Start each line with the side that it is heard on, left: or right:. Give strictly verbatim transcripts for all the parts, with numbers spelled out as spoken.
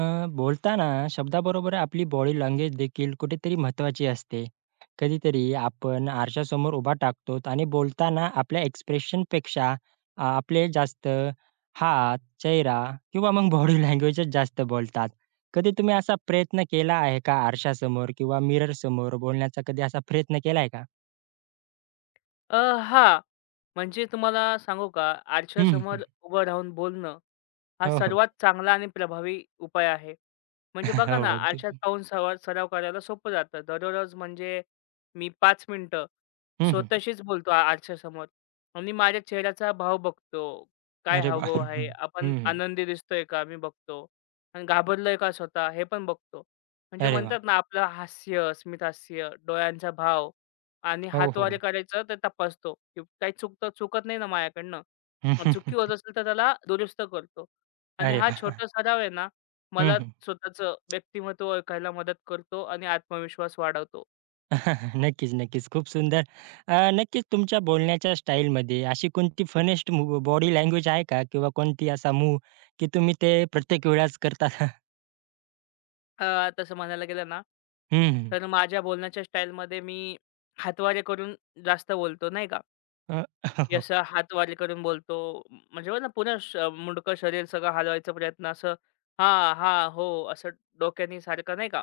right: अ, बोलताना शब्दाबरोबर आपली body language देखील कुठेतरी महत्वाची असते. कधीतरी आपण आरशासमोर उभा टाकतो आणि बोलताना आपल्या एक्सप्रेशनपेक्षा अ, आपले जास्त हात, चेहरा किंवा मग बॉडी लँग्वेजच जास्त बोलतात. कधी तुम्ही असा प्रयत्न केला आहे का आरशासमोर किंवा मिररसमोर बोलण्याचा कधी असा प्रयत्न केलाय का?
left: अ, हां. म्हणजे तुम्हाला सांगू का,
right: हं, हं.
left: आरशासमोर उभं राहून बोलणं, हा
right: हो, हो.
left: सर्वात चांगला आणि प्रभावी उपाय आहे. म्हणजे बघा ना,
right: हो, अगदी.
left: आरशात पाहून सवा सराव करायला सोपं जातं. दररोज म्हणजे मी पाच मिनिटं
right: हं, हं.
left: स्वतःशीच बोलतो आ आरशासमोर आणि माझ्या चेहऱ्याचा भाव बघतो. काय
right: अरे वाह!
left: हावभाव
right: हं,
left: आहे? आपण
right: हं.
left: आनंदी दिसतोय का? मी बघतो. आणि घाबरलोय का स्वतः? हे पण बघतो. म्हणजे
right: अरे वाह!
left: म्हणतात ना, आपलं हास्य, स्मितहास्य, डोळ्यांचा भाव आणि
right: हो, हो,
left: हातवारे
right: हो.
left: करायचं ते तपासतो, की काही चुकतं चुकत नाही ना माझ्याकडनं. अ, चुकी होत असेल तर त्याला दुरुस्त करतो. आणि
right: अरे
left: हा
right: वाह!
left: छोटा सराव आहे ना,
right: हं,
left: मला
right: हं.
left: स्वतःचं व्यक्तिमत्व ओळखायला मदत करतो आणि आत्मविश्वास वाढवतो.
right: नक्कीच, नक्कीच. खूप सुंदर. अ, नक्कीच तुमच्या बोलण्याच्या स्टाईलमध्ये अशी कोणती फनेस्ट मूव्ह बॉडी लँग्वेज आहे का? किंवा कोणती असा मूव्ह की तुम्ही ते प्रत्येक वेळेस करता?
left: अ, तसं म्हणायला गेलं ना,
right: हं, हं.
left: तर माझ्या बोलण्याच्या स्टाईलमध्ये मी हातवारे करून जास्त बोलतो नाही का,
right: अ,
left: की असं हातवारे करून बोलतो. म- म्हणजे बघा ना पुन्हा श मुंडकं शरीर सगळं हलवायचा प्रयत्न असं, हां, हां, हो, असं डोक्याने सारखं नाही का.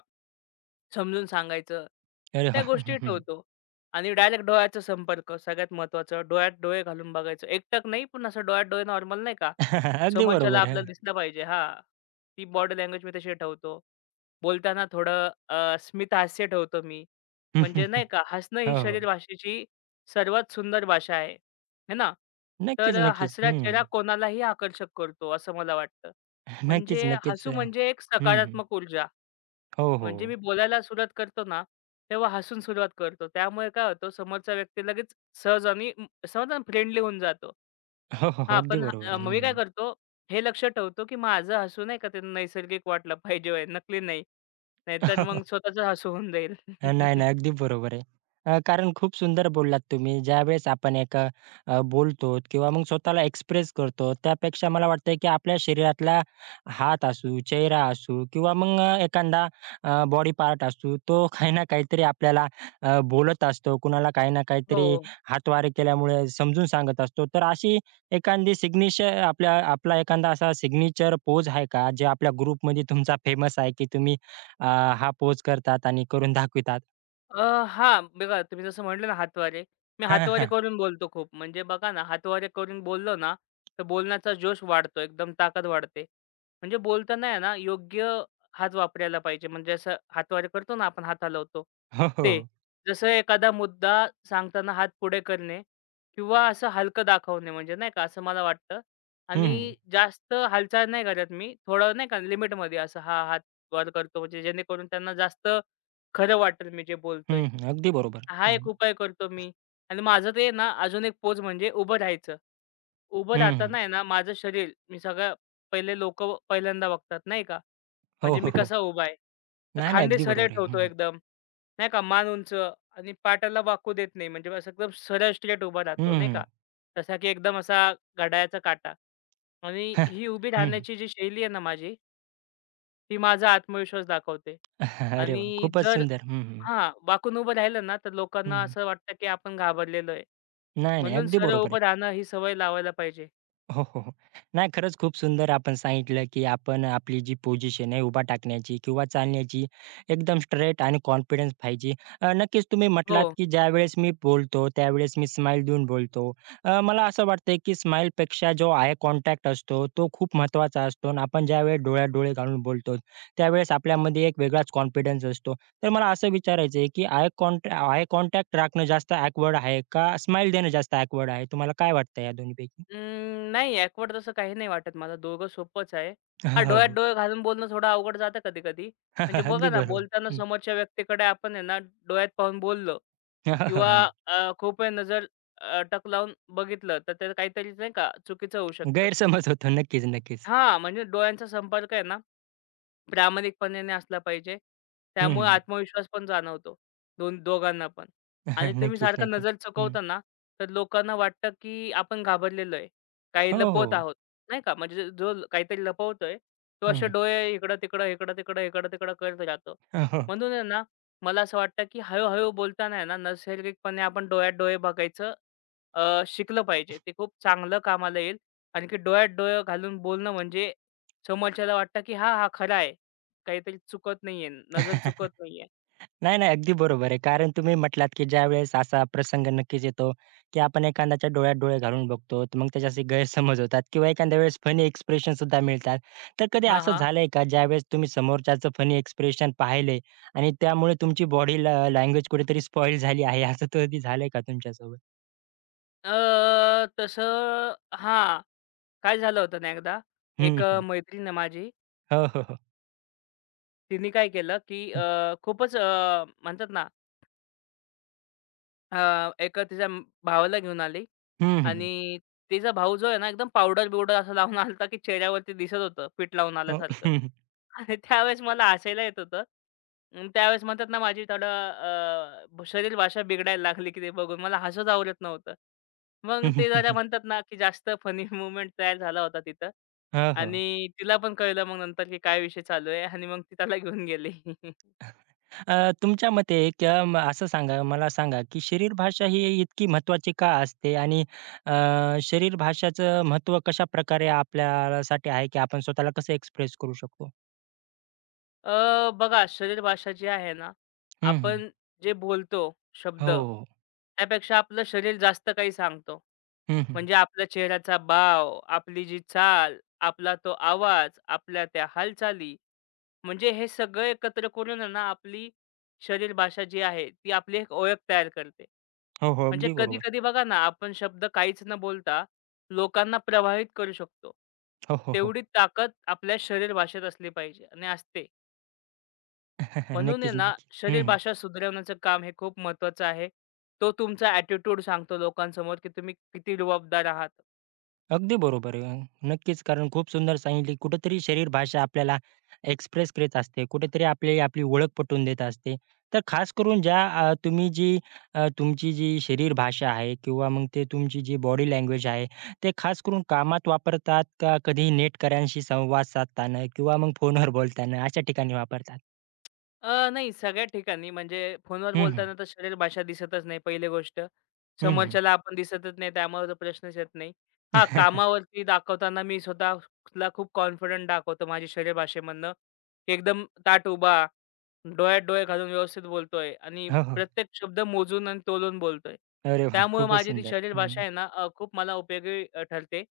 left: समजून सांगायचं.
right: अरे
left: त्या
right: वाह!
left: गोष्टी
right: हं,
left: ठेवतो आणि डायरेक्ट डोळ्याचा संपर्क सगळ्यात महत्त्वाचं. डोळ्यात डोळे घालून बघायचं. एकटक नाही, पण असं डोळ्यात डोळे नॉर्मल नाही का,
right: अगदी
left: समोरच्याला
right: बरोबर. हं.
left: आपल्याला दिसलं पाहिजे. हां, ती बॉडी लँग्वेज मी तशी ठेवतो. बोलताना थोडं अ, स्मितहास्य ठेवतो मी.
right: हं, हं,
left: म्हणजे
right: हं.
left: नाही का, हसणं ही
right: हो, हो.
left: शरीर भाषेची सर्वात सुंदर भाषा आहे. है ना? तर
right: नक्कीच,
left: अ,
right: नक्कीच.
left: हसरा
right: हं.
left: चेहरा कोणालाही आकर्षक करतो, असं मला वाटतं.
right: नक्कीच,
left: म्हणजे
right: नक्कीच.
left: हसू
right: हं,
left: म्हणजे एक सकारात्मक ऊर्जा.
right: हो,
left: म्हणजे
right: हो.
left: मी बोलायला सुरुवात करतो ना, तेव्हा हसून सुरुवात करतो. त्यामुळे काय होतं समोरचा व्यक्ती लगेच सहज आणि म समजलं ना फ्रेंडली होऊन जातो.
right: हो, हो. हो.
left: हां,
right: अगदी
left: पण
right: बरोबर
left: अ,
right: आहे.
left: मग मी काय
right: हं.
left: करतो, हे लक्ष ठेवतो, की माझं हसू नाही का ते नैसर्गिक वाटलं पाहिजे, होय, नकली नाही. नाहीतर मग स्वतःचं हसू होऊन जाईल.
right: अ, नाही, नाही. अगदी बरोबर आहे. अ, कारण खूप सुंदर बोललात तुम्ही. ज्यावेळेस आपण एका अ, बोलतो किंवा मग स्वतःला एक्सप्रेस करतो, त्यापेक्षा मला वाटतंय की आपल्या शरीरातला हात असू, चेहरा असू किंवा मग अ, एखादा अ, बॉडी पार्ट असू, तो काही ना काहीतरी आपल्याला अ, बोलत असतो. कुणाला काही ना
left: हो.
right: काहीतरी हातवारे केल्यामुळे समजून सांगत असतो. तर अशी एखादी सिग्नेचर आपल्या आपला एखादा असा सिग्नेचर पोज आहे का? जे आपल्या ग्रुपमध्ये तुमचा फेमस आहे की तुम्ही अ, हा पोज करतात आणि करून दाखवितात?
left: अ, हां, बघा तुम्ही जसं म्हटलं ना हातवारे. मी
right: हां, हां.
left: हातवारे
right: हां.
left: करून बोलतो खूप. म्हणजे बघा ना, हातवारे करून बोललो ना, तर बोलण्याचा जोश वाढतो, एकदम ताकद वाढते. म्हणजे बोलताना आहे ना, योग्य हात वापरायला पाहिजे. म्हणजे असं हातवारे करतो ना आपण, हात हलवतो
right: हो, हो,
left: ते.
right: हो.
left: जसं एखादा मुद्दा सांगताना हात पुढे करणे किंवा असं हलकं दाखवणे म्हणजे नाही का, असं मला वाटतं.
right: हं, हं.
left: आणि जास्त हालचाल नाही करत मी. थोडं नाही का लिमिटमध्ये असं हा हात वर करतो म्हणजे जेणेकरून त्यांना जास्त खरं वाटेल मी जे
right: हं,
left: बोलतोय.
right: हं. अगदी बरोबर.
left: हा एक
right: हं,
left: उपाय करतो मी आणि माझं ते ना अजून एक पोज म्हणजे उभं राहायचं. उभं
right: हं, हं.
left: राहताना आहे ना माझं शरीर मी सगळ्या पहिले लोकं पहिल्यांदा बघतात नाही का.
right: हो,
left: म्हणजे
right: हो,
left: मी
right: हो.
left: कसा उभा आहे. तर
right: नाही, नाही.
left: खांदे
right: अगदी
left: सरळ
right: बरोबर आहे.
left: ठेवतो
right: हं,
left: एकदम. नाही का मान उंच आणि पाटाला वाकू देत नाही म्हणजे असं एकदम सरळ स्ट्रेट उभा
right: हं,
left: राहतो नाही
right: हं.
left: का. जसा की एकदम असा घड्याळाचा काटा आणि ही उभी
right: हं, हं.
left: राहण्याची जी शैली आहे ना माझी, ती माझा आत्मविश्वास दाखवते
right: अरे वाह!
left: आणि
right: खूपच
left: जर
right: सुंदर. हं, हं.
left: हां, वाकून उभं राहिलं ना, तर लोकांना
right: हं.
left: असं वाटतं, की आपण घाबरलेलो आहे.
right: नाही, नाही.
left: म्हणून
right: अगदी
left: सरळ
right: बरोबर आहे.
left: उभं राहणं ही सवय लावायला पाहिजे.
right: हो, हो, हो. नाही खरंच खूप सुंदर आपण सांगितलं, की आपण आपली जी पोझिशन आहे उभा टाकण्याची किंवा चालण्याची एकदम स्ट्रेट आणि कॉन्फिडन्स पाहिजे. अ, नक्कीच तुम्ही
left: हो.
right: म्हटलात, की ज्यावेळेस मी बोलतो त्यावेळेस मी स्माईल देऊन बोलतो. अ, मला असं वाटतंय, की स्माईलपेक्षा जो आय कॉन्टॅक्ट असतो तो खूप महत्त्वाचा असतो आणि आपण ज्यावेळेस डोळ्यात डोळे घालून बोलतो त्यावेळेस आपल्यामध्ये एक वेगळाच कॉन्फिडन्स असतो. तर मला असं विचारायचं आहे, की आय कॉन्ट आय कॉन्टॅक्ट राखणं जास्त ऑकवर्ड आहे का स्माईल देणं जास्त ऑकवर्ड आहे? तुम्हाला काय वाटतं या दोन्हीपैकी?
left: अं, नाही ॲकवर्ड तसं काही नाही वाटत मला. दोघं सोपंच आहे. हां, डोळ्यात
right: हो.
left: डोळे घालून बोलणं थोडं अवघड जातं कधी-कधी. म्हणजे
right: अगदी
left: बघा ना,
right: बरोबर.
left: बोलताना
right: हं.
left: समोरच्या व्यक्तीकडे आपण आहे ना, डोळ्यात पाहून बोललो किंवा अ, खूप वेळ नजर अ, टक लावून बघितलं, तर त्याचं काहीतरी नाही का चुकीचं होऊ शकतं.
right: गैरसमज होतो. नक्कीच, नक्कीच.
left: हां, म्हणजे डोळ्यांचा संपर्क आहे ना प्रामाणिकपणाने असला पाहिजे. त्यामुळे
right: हं,
left: आत्मविश्वास पण जाणवतो दोन दोघांना पण. आणि तुम्ही
right: नक्कीच,
left: सारखा
right: नक्की.
left: नजर
right: हं.
left: चुकवता ना, तर लोकांना वाटतं, की आपण घाबरलेलो आहे. काही
right: हो,
left: लपवत
right: हो.
left: आहोत, नाही का. म्हणजे जो ल- काहीतरी लपवतोय, तो असे
right: हं.
left: डोळे इकडं-तिकडं, इकडं-तिकडं, इकडं-तिकडं करत राहतो.
right: हो,
left: म्हणून आहे ना, मला असं वाटतं, की हळू बोलताना आहे ना, नैसर्गिकपणे आपण डोळ्यात डोळे बघायचं अ, शिकलं पाहिजे. ते खूप चांगलं कामाला येईल. आणखी डोळ्यात डोळे घालून बोलणं म्हणजे समोरच्याला वाटतं, की हां, हा खरा आहे. काहीतरी चुकत नाहीये, नजर चुकत नाहीये.
right: नाही, नाही. अगदी बरोबर आहे. कारण तुम्ही म्हटलात, की ज्यावेळेस असा प्रसंग नक्कीच येतो, की आपण एखाद्याच्या डोळ्यात डोळे घालून बघतो, तर मग त्याच्याशी गैरसमज होतात किंवा एखाद्या वेळेस फनी एक्सप्रेशन सुद्धा मिळतात. तर कधी
left: हां,
right: असं
left: हां.
right: झालंय का, ज्यावेळेस तुम्ही समोरच्याचं फनी एक्सप्रेशन पाहिले आणि त्यामुळे तुमची बॉडी लँग्वेज कुठेतरी स्पॉईल झाली आहे, असं कधी झालंय का तुमच्यासोबत?
left: अ, तसं हां, काय झालं होतं ना एकदा, एक अ,
right: हं,
left: मैत्रीण आहे माझी,
right: हो, हो, हो.
left: तिने काय केलं, की अ, खूपच अ, म्हणतात ना अ, एका तिच्या म- भावाला घेऊन आली
right: हं, हं,
left: आणि तिचा भाऊ जो आहे ना, एकदम पावडर-बिवडर असं लावून आला की चेहऱ्यावरती दिसत होतं पीठ लावून
right: हो.
left: आल्यासारखं. आणि त्यावेळेस मला हसायला येत होतं. अन् त्यावेळेस म्हणतात ना, माझी थोडं अ, भ- शरीर भाषा बिघडायला लागली, की ते बघून मला हसूच आवरत नव्हतं. मग ते जरा म्हणतात ना, की जास्त फनी मूव्हमेंट तयार झाला होता तिथं
right: हो, हो.
left: आणि तिला पण कळलं मग नंतर, की काय विषय चालू आहे आणि मग ती त्याला घेऊन गेली.
right: अ, तुमच्या मते किंवा म असं सांगा मला सांगा, की शरीर भाषा ही इतकी महत्वाची का असते? आणि अ, शरीर भाषाचं महत्त्व कशाप्रकारे आपल्यासाठी आहे, की आपण स्वतःला कसं एक्सप्रेस करू शकतो?
left: अ, बघा शरीर भाषा जी आहे ना,
right: हं, हं.
left: आपण जे बोलतो
right: हो,
left: शब्द,
right: हो.
left: त्यापेक्षा आपलं शरीर जास्त काही सांगतो.
right: हं, हं.
left: म्हणजे आपला चेहऱ्याचा भाव, आपली जी चाल, आपला तो आवाज, आपल्या त्या हालचाली, म्हणजे हे सगळं एकत्र करून आहे ना, आपली शरीर भाषा जी आहे, ती आपली एक ओळख तयार करते.
right: हो, हो.
left: म्हणजे
right: अगदी बरोबर.
left: कधी-कधी बघा ना, आपण शब्द काहीच न बोलता लोकांना प्रभावित करू शकतो.
right: हो, हो, हो.
left: तेवढी ताकद आपल्या शरीर भाषेत असली पाहिजे आणि असते. म्हणून आहे
right: नक्कीच,
left: ना,
right: नक्की.
left: शरीर
right: हं,
left: भाषा सुधारवण्याचं काम हे खूप महत्त्वाचं आहे. तो तुमचा ॲटिट्यूड सांगतो लोकांसमोर, की तुम्ही किती रुबाबदार आहात.
right: अगदी बरोबर आहे. अं, नक्कीच, कारण खूप सुंदर सांगितली. कुठेतरी शरीर भाषा आपल्याला एक्सप्रेस करीत असते. कुठेतरी आपली आपली ओळख पटवून देत असते. तर खास करून ज्या अ, तुम्ही जी अ, तुमची जी शरीर भाषा आहे किंवा मग ते तुमची जी बॉडी लँग्वेज आहे, ते खास करून कामात वापरतात का कधी नेटकऱ्यांशी संवाद साधताना किंवा मग फोनवर बोलताना अशा ठिकाणी वापरतात?
left: अ, नाही सगळ्या ठिकाणी म्हणजे फोनवर
right: हं, हं.
left: बोलताना तर शरीर भाषा दिसतच नाही पहिली गोष्ट.
right: हं, हं.
left: समोरच्याला आपण दिसतच नाही त्यामुळे तर प्रश्नच येत नाही. हां, कामावरती दाखवताना मी स्वतःला खूप कॉन्फिडंट दाखवतो माझ्या शरीर भाषेमधनं. की एकदम ताठ उभा, डोळ्यात डोळे घालून व्यवस्थित बोलतोय आणि
right: हो, हो.
left: प्रत्येक शब्द मोजून आणि तोलून बोलतोय.
right: अरे वाह!
left: त्यामुळे
right: खूपच
left: माझी ती
right: सुंदर.
left: शरीर
right: हं,
left: भाषा
right: हं.
left: आहे ना अ, खूप मला उपयोगी अ, ठरते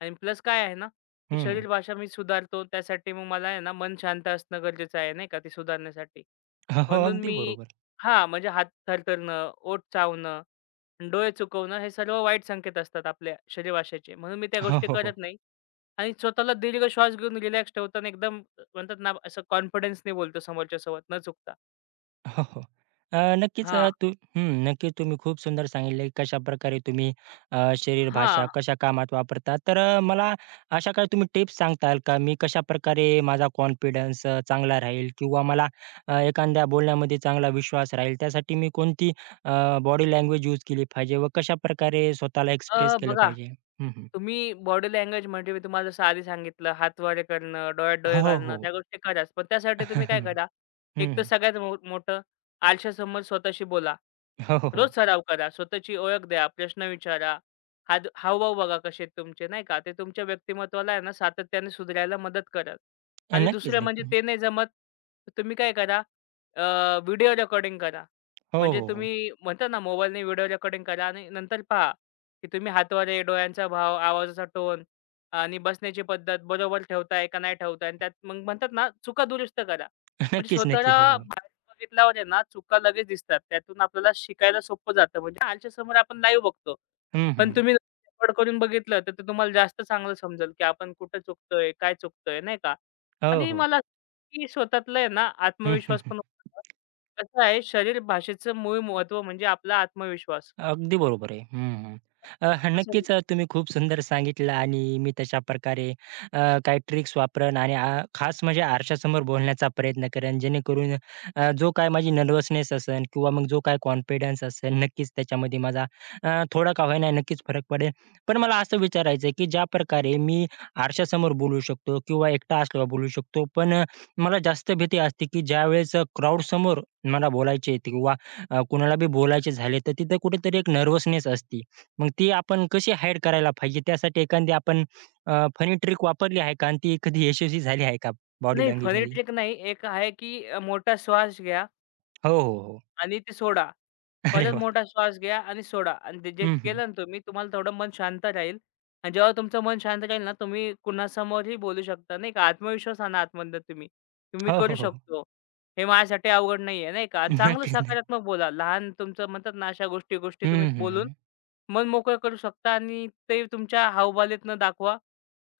left: आणि प्लस काय आहे ना की शरीर भाषा मी सुधारतो. त्यासाठी मग मला आहे ना, मन शांत असणं गरजेचं आहे, नाही का, ती सुधारण्यासाठी.
right: हो, हो.
left: म्हणून
right: अगदी
left: मी
right: बरोबर.
left: हां, म्हणजे हात थरथरणं, ओठ चावणं, डोळे चुकवणं हे सर्व वाईट संकेत असतात आपल्या शरीरभाषेचे. म्हणून मी त्या
right: हो,
left: गोष्टी
right: हो, हो.
left: करत नाही आणि स्वतःला दीर्घ श्वास घेऊन रिलॅक्स ठेवतो एकदम म्हणतात ना, असं कॉन्फिडन्सने बोलतो समोरच्यासोबत न चुकता.
right: हो, हो. अ, नक्कीच
left: हां.
right: अ, तू हं, नक्कीच तुम्ही खूप सुंदर सांगितले कशाप्रकारे तुम्ही अ, शरीर भाषा
left: हां.
right: कशा कामात वापरता. तर अ, मला अशा काही तुम्ही टिप्स सांगताल का? मी कशाप्रकारे माझा कॉन्फिडन्स अ, चांगला राहील किंवा मला अ, एखाद्या बोलण्यामध्ये चांगला विश्वास राहील त्यासाठी मी कोणती बॉडी लँग्वेज यूज केली पाहिजे व कशाप्रकारे स्वतःला एक्सप्रेस
left: अ,
right: केलं
left: बघा,
right: पाहिजे? हं, हं.
left: तुम्ही बॉडी लँग्वेज म्हणजे मी तुम्हाला जसं आधी सांगितलं, हातवारे करणं, डोळ्यात डोळे
right: हो,
left: घालणं,
right: हो.
left: त्या गोष्टी कराच. पण त्यासाठी तुम्ही काय
right: हं,
left: करा, एक तर
right: हं.
left: सगळ्यात मो मोठं आरशासमोर स्वतःशी बोला.
right: हो, हो,
left: रोज
right: हो.
left: सराव करा. स्वतःची ओळख द्या, प्रश्न विचारा, हात हावभाव बघा कसे आहेत तुमचे, नाही का? ते तुमच्या व्यक्तिमत्त्वाला आहे ना सातत्याने सुधारायला मदत करेल. आणि
right: नक्कीच,
left: दुसरं म्हणजे
right: नक्की.
left: ते नाही जमत, तर तुम्ही काय करा, व्हिडिओ रेकॉर्डिंग करा.
right: हो,
left: म्हणजे
right: हो, हो.
left: तुम्ही म्हणता ना मोबाईलने व्हिडिओ रेकॉर्डिंग करा आणि नंतर पहा. की तुम्ही हातवारे, डोळ्यांचा भाव, आवाजाचा टोन आणि बसण्याची पद्धत बरोबर ठेवताय का नाही ठेवताय आणि त्यात मग म्हणतात ना, चुका दुरुस्त करा. म्हणजे
right: नक्कीच,
left: स्वतःला
right: नक्कीच. हो, हो.
left: बाहेरून बघितल्यावर आहे ना, चुका लगेच दिसतात. त्यातून आपल्याला शिकायला सोपं जातं. म्हणजे आरशासमोर आपण लाईव्ह बघतो.
right: हं, हं.
left: पण तुम्ही रेकॉर्ड करून बघितलं, तर ते तुम्हाला जास्त चांगलं समजेल, की आपण कुठं चुकतोय, काय चुकतोय, नाही का?
right: हो,
left: आणि
right: हो.
left: मला असं की स्वतःतला आहे ना,
right: हं, हं,
left: आत्मविश्वास
right: हं.
left: पण वाढतो. कसं आहे, शरीर भाषेचं मूळ महत्त्व म्हणजे आपला आत्मविश्वास.
right: अगदी बरोबर आहे. हं, हं. अ, नक्कीच अ, तुम्ही खूप सुंदर सांगितलं आणि मी तशा प्रकारे अ, काही ट्रिक्स वापरेन आणि आ, खास म्हणजे आरशासमोर बोलण्याचा प्रयत्न करेन जेणेकरून अ, जो काय माझी नर्व्हसनेस असेल किंवा मग जो काय कॉन्फिडन्स असेल नक्कीच त्याच्यामध्ये माझा अ, थोडा का होईना नक्कीच फरक पडेल. पण मला असं विचारायचं आहे, की ज्या प्रकारे मी आरशासमोर बोलू शकतो किंवा एकटा असल्यावर बोलू शकतो. पण अ, मला जास्त भीती असते, की ज्यावेळेस अ, क्राउडसमोर मला बोलायचे आहे अ, कुणाला बी बोलायचे झाले, तर तिथं कुठेतरी एक नर्व्हसनेस असते. मग ती आपण कशी हाईड करायला पाहिजे? त्यासाठी एखादी आपण अ, फनी ट्रिक वापरली आहे का? आणि ती कधी यशस्वी झाली आहे का बॉडी
left: नाही फनी
right: लँग्वेजमध्ये?
left: ट्रिक नाही. एक आहे की अ, मोठा श्वास घ्या
right: हो, हो, हो.
left: आणि ते सोडा.
right: अरे
left: परत
right: वा
left: मोठा श्वास घ्या आणि सोडा आणि ते जे
right: हं, हं.
left: केलं ना तुम्ही तुम्हाला थोडं मन शांत राहील आणि जेव्हा तुमचं मन शांत राहील ना, तुम्ही कुणासमोरही बोलू शकता नाही का. आत्मविश्वास आणा आतमधनं तुम्ही. की
right: हो, हो,
left: करू
right: हो.
left: शकतो. हे माझ्यासाठी अवघड नाहीये नाही का. आणि चांगलं
right: नक्की, नक्की.
left: सकारात्मक बोला. लहान तुमचं म्हणतात ना अशा गोष्टी, गोष्टी तुम्ही
right: हं,
left: बोलून
right: हं,
left: मन मोकळं करू शकता आणि ते तुमच्या हावभावातनं दाखवा.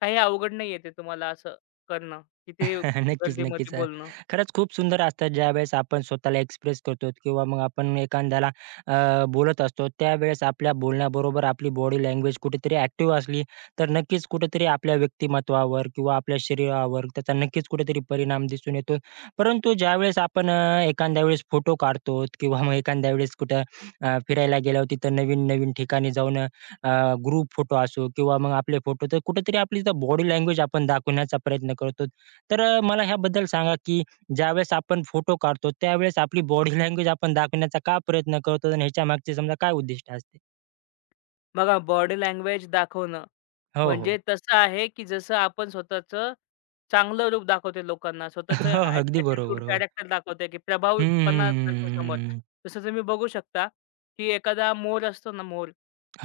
left: काही अवघड नाहीये ते तुम्हाला असं करणं, की ते
right: नक्कीच, नक्कीच.
left: गर्दीमध्ये
right: अ,
left: बोलणं.
right: खरंच खूप सुंदर असतात ज्यावेळेस आपण स्वतःला एक्सप्रेस करतो किंवा मग आपण एखाद्याला अ, बोलत असतो, त्यावेळेस आपल्या बोलण्याबरोबर आपली बॉडी लँग्वेज कुठेतरी ॲक्टिव्ह असली, तर नक्कीच कुठेतरी आपल्या व्यक्तिमत्त्वावर किंवा आपल्या शरीरावर त्याचा नक्कीच कुठेतरी परिणाम दिसून येतो. परंतु ज्यावेळेस आपण अ, एखाद्या वेळेस फोटो काढतो किंवा मग एखाद्या वेळेस कुठं अ, फिरायला गेल्यावर तिथं नवीन-नवीन ठिकाणी जाऊन ग्रुप फोटो असो किंवा मग आपले फोटो, तर कुठेतरी आपली बॉडी लँग्वेज आपण दाखवण्याचा प्रयत्न करतो. तर अ, मला ह्याबद्दल सांगा, की ज्यावेळेस आपण फोटो काढतो, त्यावेळेस आपली बॉडी लँग्वेज आपण दाखवण्याचा का प्रयत्न करतो आणि ह्याच्या मागचे समजा काय उद्दिष्ट असते?
left: बघा बॉडी लँग्वेज दाखवणं,
right: हो,
left: म्हणजे
right: हो.
left: तसं आहे, की जसं आपण स्वतःचं चांगलं रूप दाखवतोय लोकांना, स्वतःचं
right: हो, हो.
left: ॲट
right: अगदी
left: ॲटिट्यूड,
right: बरोबर. हो.
left: कॅरेक्टर दाखवतोय, की
right: हं,
left: प्रभावीपणा करतो समोर.
right: हं.
left: तसं तुम्ही बघू शकता, की एखादा मोर असतो ना मोर,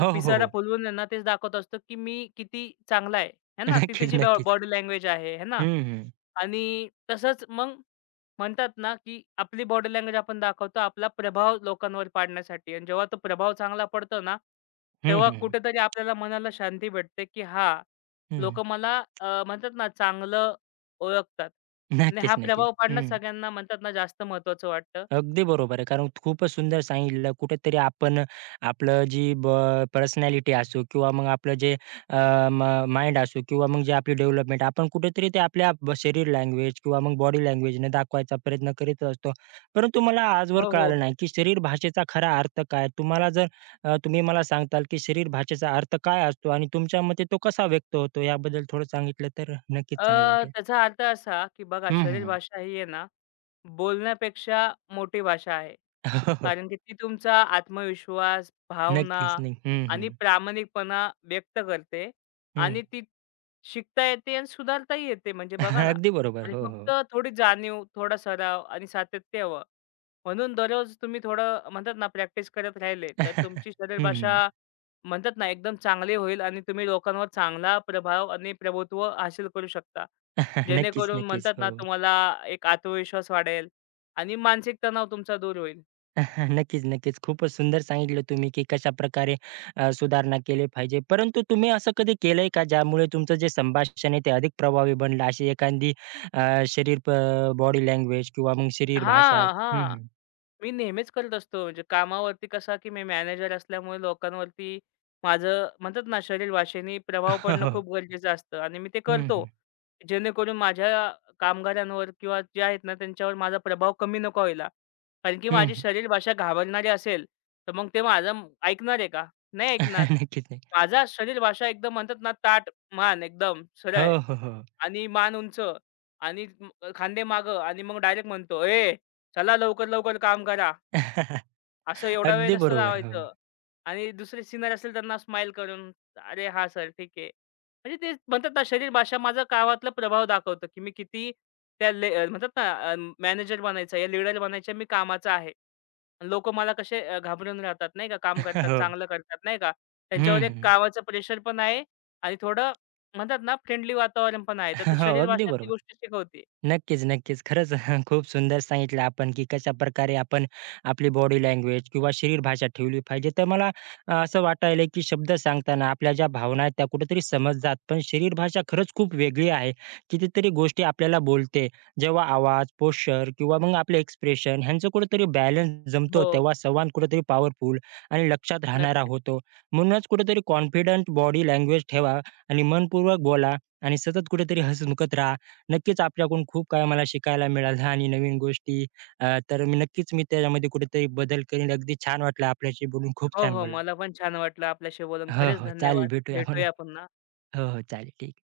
left: तर
right: हो,
left: पिसारा
right: हो.
left: फुलवून आहे ना, तेच दाखवत असतो, की मी किती चांगला आहे. आहे ना? ती
right: नक्कीच,
left: त्याची
right: नक्कीच.
left: बॉडी लँग्वेज आहे. आहे ना?
right: हं, हं.
left: आणि तसंच मग म्हणतात ना, की आपली बॉडी लँग्वेज आपण दाखवतो, आपला प्रभाव लोकांवर पाडण्यासाठी आणि जेव्हा तो प्रभाव चांगला पडतो ना,
right: हं,
left: तेव्हा
right: हं.
left: कुठेतरी आपल्याला मनाला शांती भेटते, की हां,
right: हं.
left: लोकं मला अ, म्हणतात ना, चांगलं ओळखतात आणि
right: नक्कीच,
left: हा
right: नक्कीच.
left: प्रभाव पाडणं
right: हं.
left: सगळ्यांना म्हणतात ना, जास्त महत्त्वाचं वाटतं.
right: अगदी बरोबर आहे. कारण खूपच सुंदर सांगितलं. कुठेतरी आपण आपलं जी ब पर्सनॅलिटी असो किंवा मग आपलं जे अ, म माइंड असो किंवा मग जे आपली डेव्हलपमेंट आपण कुठेतरी ते आपल्या ब शरीर लँग्वेज किंवा मग बॉडी लँग्वेजने दाखवायचा प्रयत्न करीत असतो. परंतु मला आजवर
left: हो,
right: कळालं
left: हो.
right: नाही, की शरीर भाषेचा खरा अर्थ काय? तुम्हाला जर अ, तुम्ही मला सांगताल, की शरीर भाषेचा अर्थ काय असतो आणि तुमच्या मते तो कसा व्यक्त होतो? याबद्दल थोडं सांगितलं तर नक्कीच
left: अ,
right: चांगलं वाटेल.
left: त्याचा अर्थ असा, की बघा
right: हं,
left: शरीर
right: हं.
left: भाषा ही आहे ना, बोलण्यापेक्षा मोठी भाषा आहे.
right: हो, हो.
left: कारण की ती तुमचा आत्मविश्वास, भावना
right: नक्कीच. नाही. हं, हं.
left: आणि प्रामाणिकपणा व्यक्त करते
right: हं.
left: आणि ती शिकता येते आणि सुधारताही येते म्हणजे बघा ना
right: अगदी बरोबर.
left: आणि
right: हो,
left: फक्त
right: हो.
left: थोडी जाणीव, थोडा सराव आणि सातत्य हवं. म्हणून दररोज तुम्ही थोडं म्हणतात ना, प्रॅक्टिस करत राहिले, तर तुमची शरीर
right: हं.
left: भाषा म्हणतात ना एकदम चांगले होईल आणि तुम्ही लोकांवर चांगला प्रभाव आणि प्रभुत्व हासिल करू शकता.
right: नक्कीच,
left: जेणेकरून
right: नक्कीच.
left: म्हणतात
right: हो.
left: ना तुम्हाला एक आत्मविश्वास वाढेल आणि मानसिक तणाव तुमचा दूर होईल.
right: नक्कीच, नक्कीच. खूपच सुंदर सांगितलं तुम्ही, की कशाप्रकारे अ, सुधारणा केली पाहिजे. परंतु तुम्ही असं कधी केलंय का, ज्यामुळे तुमचं जे संभाषण आहे ते अधिक प्रभावी बनलं? अशी एखादी अ, शरीर प बॉडी लँग्वेज किंवा मग शरीर भाषा?
left: हां,
right: हं,
left: हां.
right: हं.
left: मी नेहमीच करत असतो. म्हणजे कामावरती कसं की मी मॅनेजर असल्यामुळे लोकांवरती माझं म्हणतात ना शरीर भाषेने प्रभाव
right: हो,
left: पडणं
right: हो.
left: खूप गरजेचं असतं आणि मी ते
right: हं,
left: करतो.
right: हं.
left: जेणेकरून माझ्या कामगारांवर किंवा जे आहेत ना त्यांच्यावर माझा प्रभाव कमी नको व्हायला. कारण की माझी
right: हं,
left: शरीर भाषा घाबरणारी असेल, तर मग ते माझं म- ऐकणार आहे का? नाही ऐकणार.
right: नक्कीच नाही.
left: माझा शरीर भाषा एकदम म्हणतात ना ताठ मान एकदम
right: हो,
left: सरळ
right: हो, हो.
left: आणि मान उंच आणि म- खांदे मागं आणि मग डायरेक्ट म्हणतो, "ए, चला लवकर-लवकर काम करा." असं एवढा वेळ
right: अगदी
left: नसतं
right: बरोबर. हो.
left: लावायचं आणि दुसरे सिनियर असेल त्यांना स्माईल करून, "अरे हा सर, ठीक आहे." म्हणजे ते म्हणतात ना शरीर भाषा माझा कामातला प्रभाव दाखवतो, की मी किती त्या ले अं, म्हणतात ना मॅनेजर बनायचं या लीडर बनायचं मी कामाचा आहे. लोकं मला कसे अ, घाबरून राहतात नाही का, काम करतात,
right: हो.
left: चांगलं करतात नाही का.
right: हं,
left: त्यांच्यावर एक
right: हं.
left: कामाचं प्रेशर पण आहे आणि थोडं म्हणतात ना फ्रेंडली वातावरण पण आहे. तर ते
right: हो,
left: शरीर
right: अगदी
left: भाषा ती
right: बरोबर.
left: गोष्ट शिकवते.
right: नक्कीच, नक्कीच. खरंच खूप सुंदर सांगितलं आपण, की कशाप्रकारे आपण आपली बॉडी लँग्वेज किंवा शरीर भाषा ठेवली पाहिजे. तर मला अ, असं वाटायलंय, की शब्द सांगताना आपल्या ज्या भावना आहेत त्या कुठेतरी समजतात. पण शरीर भाषा खरंच खूप वेगळी आहे. कितीतरी गोष्टी आपल्याला बोलते. जेव्हा आवाज, पोश्चर किंवा मग आपले एक्सप्रेशन ह्यांचं कुठेतरी बॅलन्स जमतो,
left: हो,
right: तेव्हा संवाद कुठेतरी पॉवरफुल आणि लक्षात राहणारा
left: नक्कीच.
right: होतो. म्हणूनच कुठेतरी कॉन्फिडंट बॉडी लँग्वेज ठेवा आणि मनपूर्वक बोला आणि सतत कुठेतरी हसमुखत राहा. नक्कीच आपल्याकडून खूप काही मला शिकायला मिळालं आणि नवीन गोष्टी अ, तर मी नक्कीच मी त्याच्यामध्ये कुठेतरी बदल करीन. अगदी छान वाटलं आपल्याशी बोलून. खूप
left: हो,
right: छान
left: हो.
right: बोललात.
left: मला पण छान वाटलं आपल्याशी बोलून.
right: हो,
left: खरंच
right: हो. चालेल
left: धन्यवाद.
right: भेटूया म्हणून.
left: भेटूया पुन्हा.
right: हो, हो. चालेल. ठीक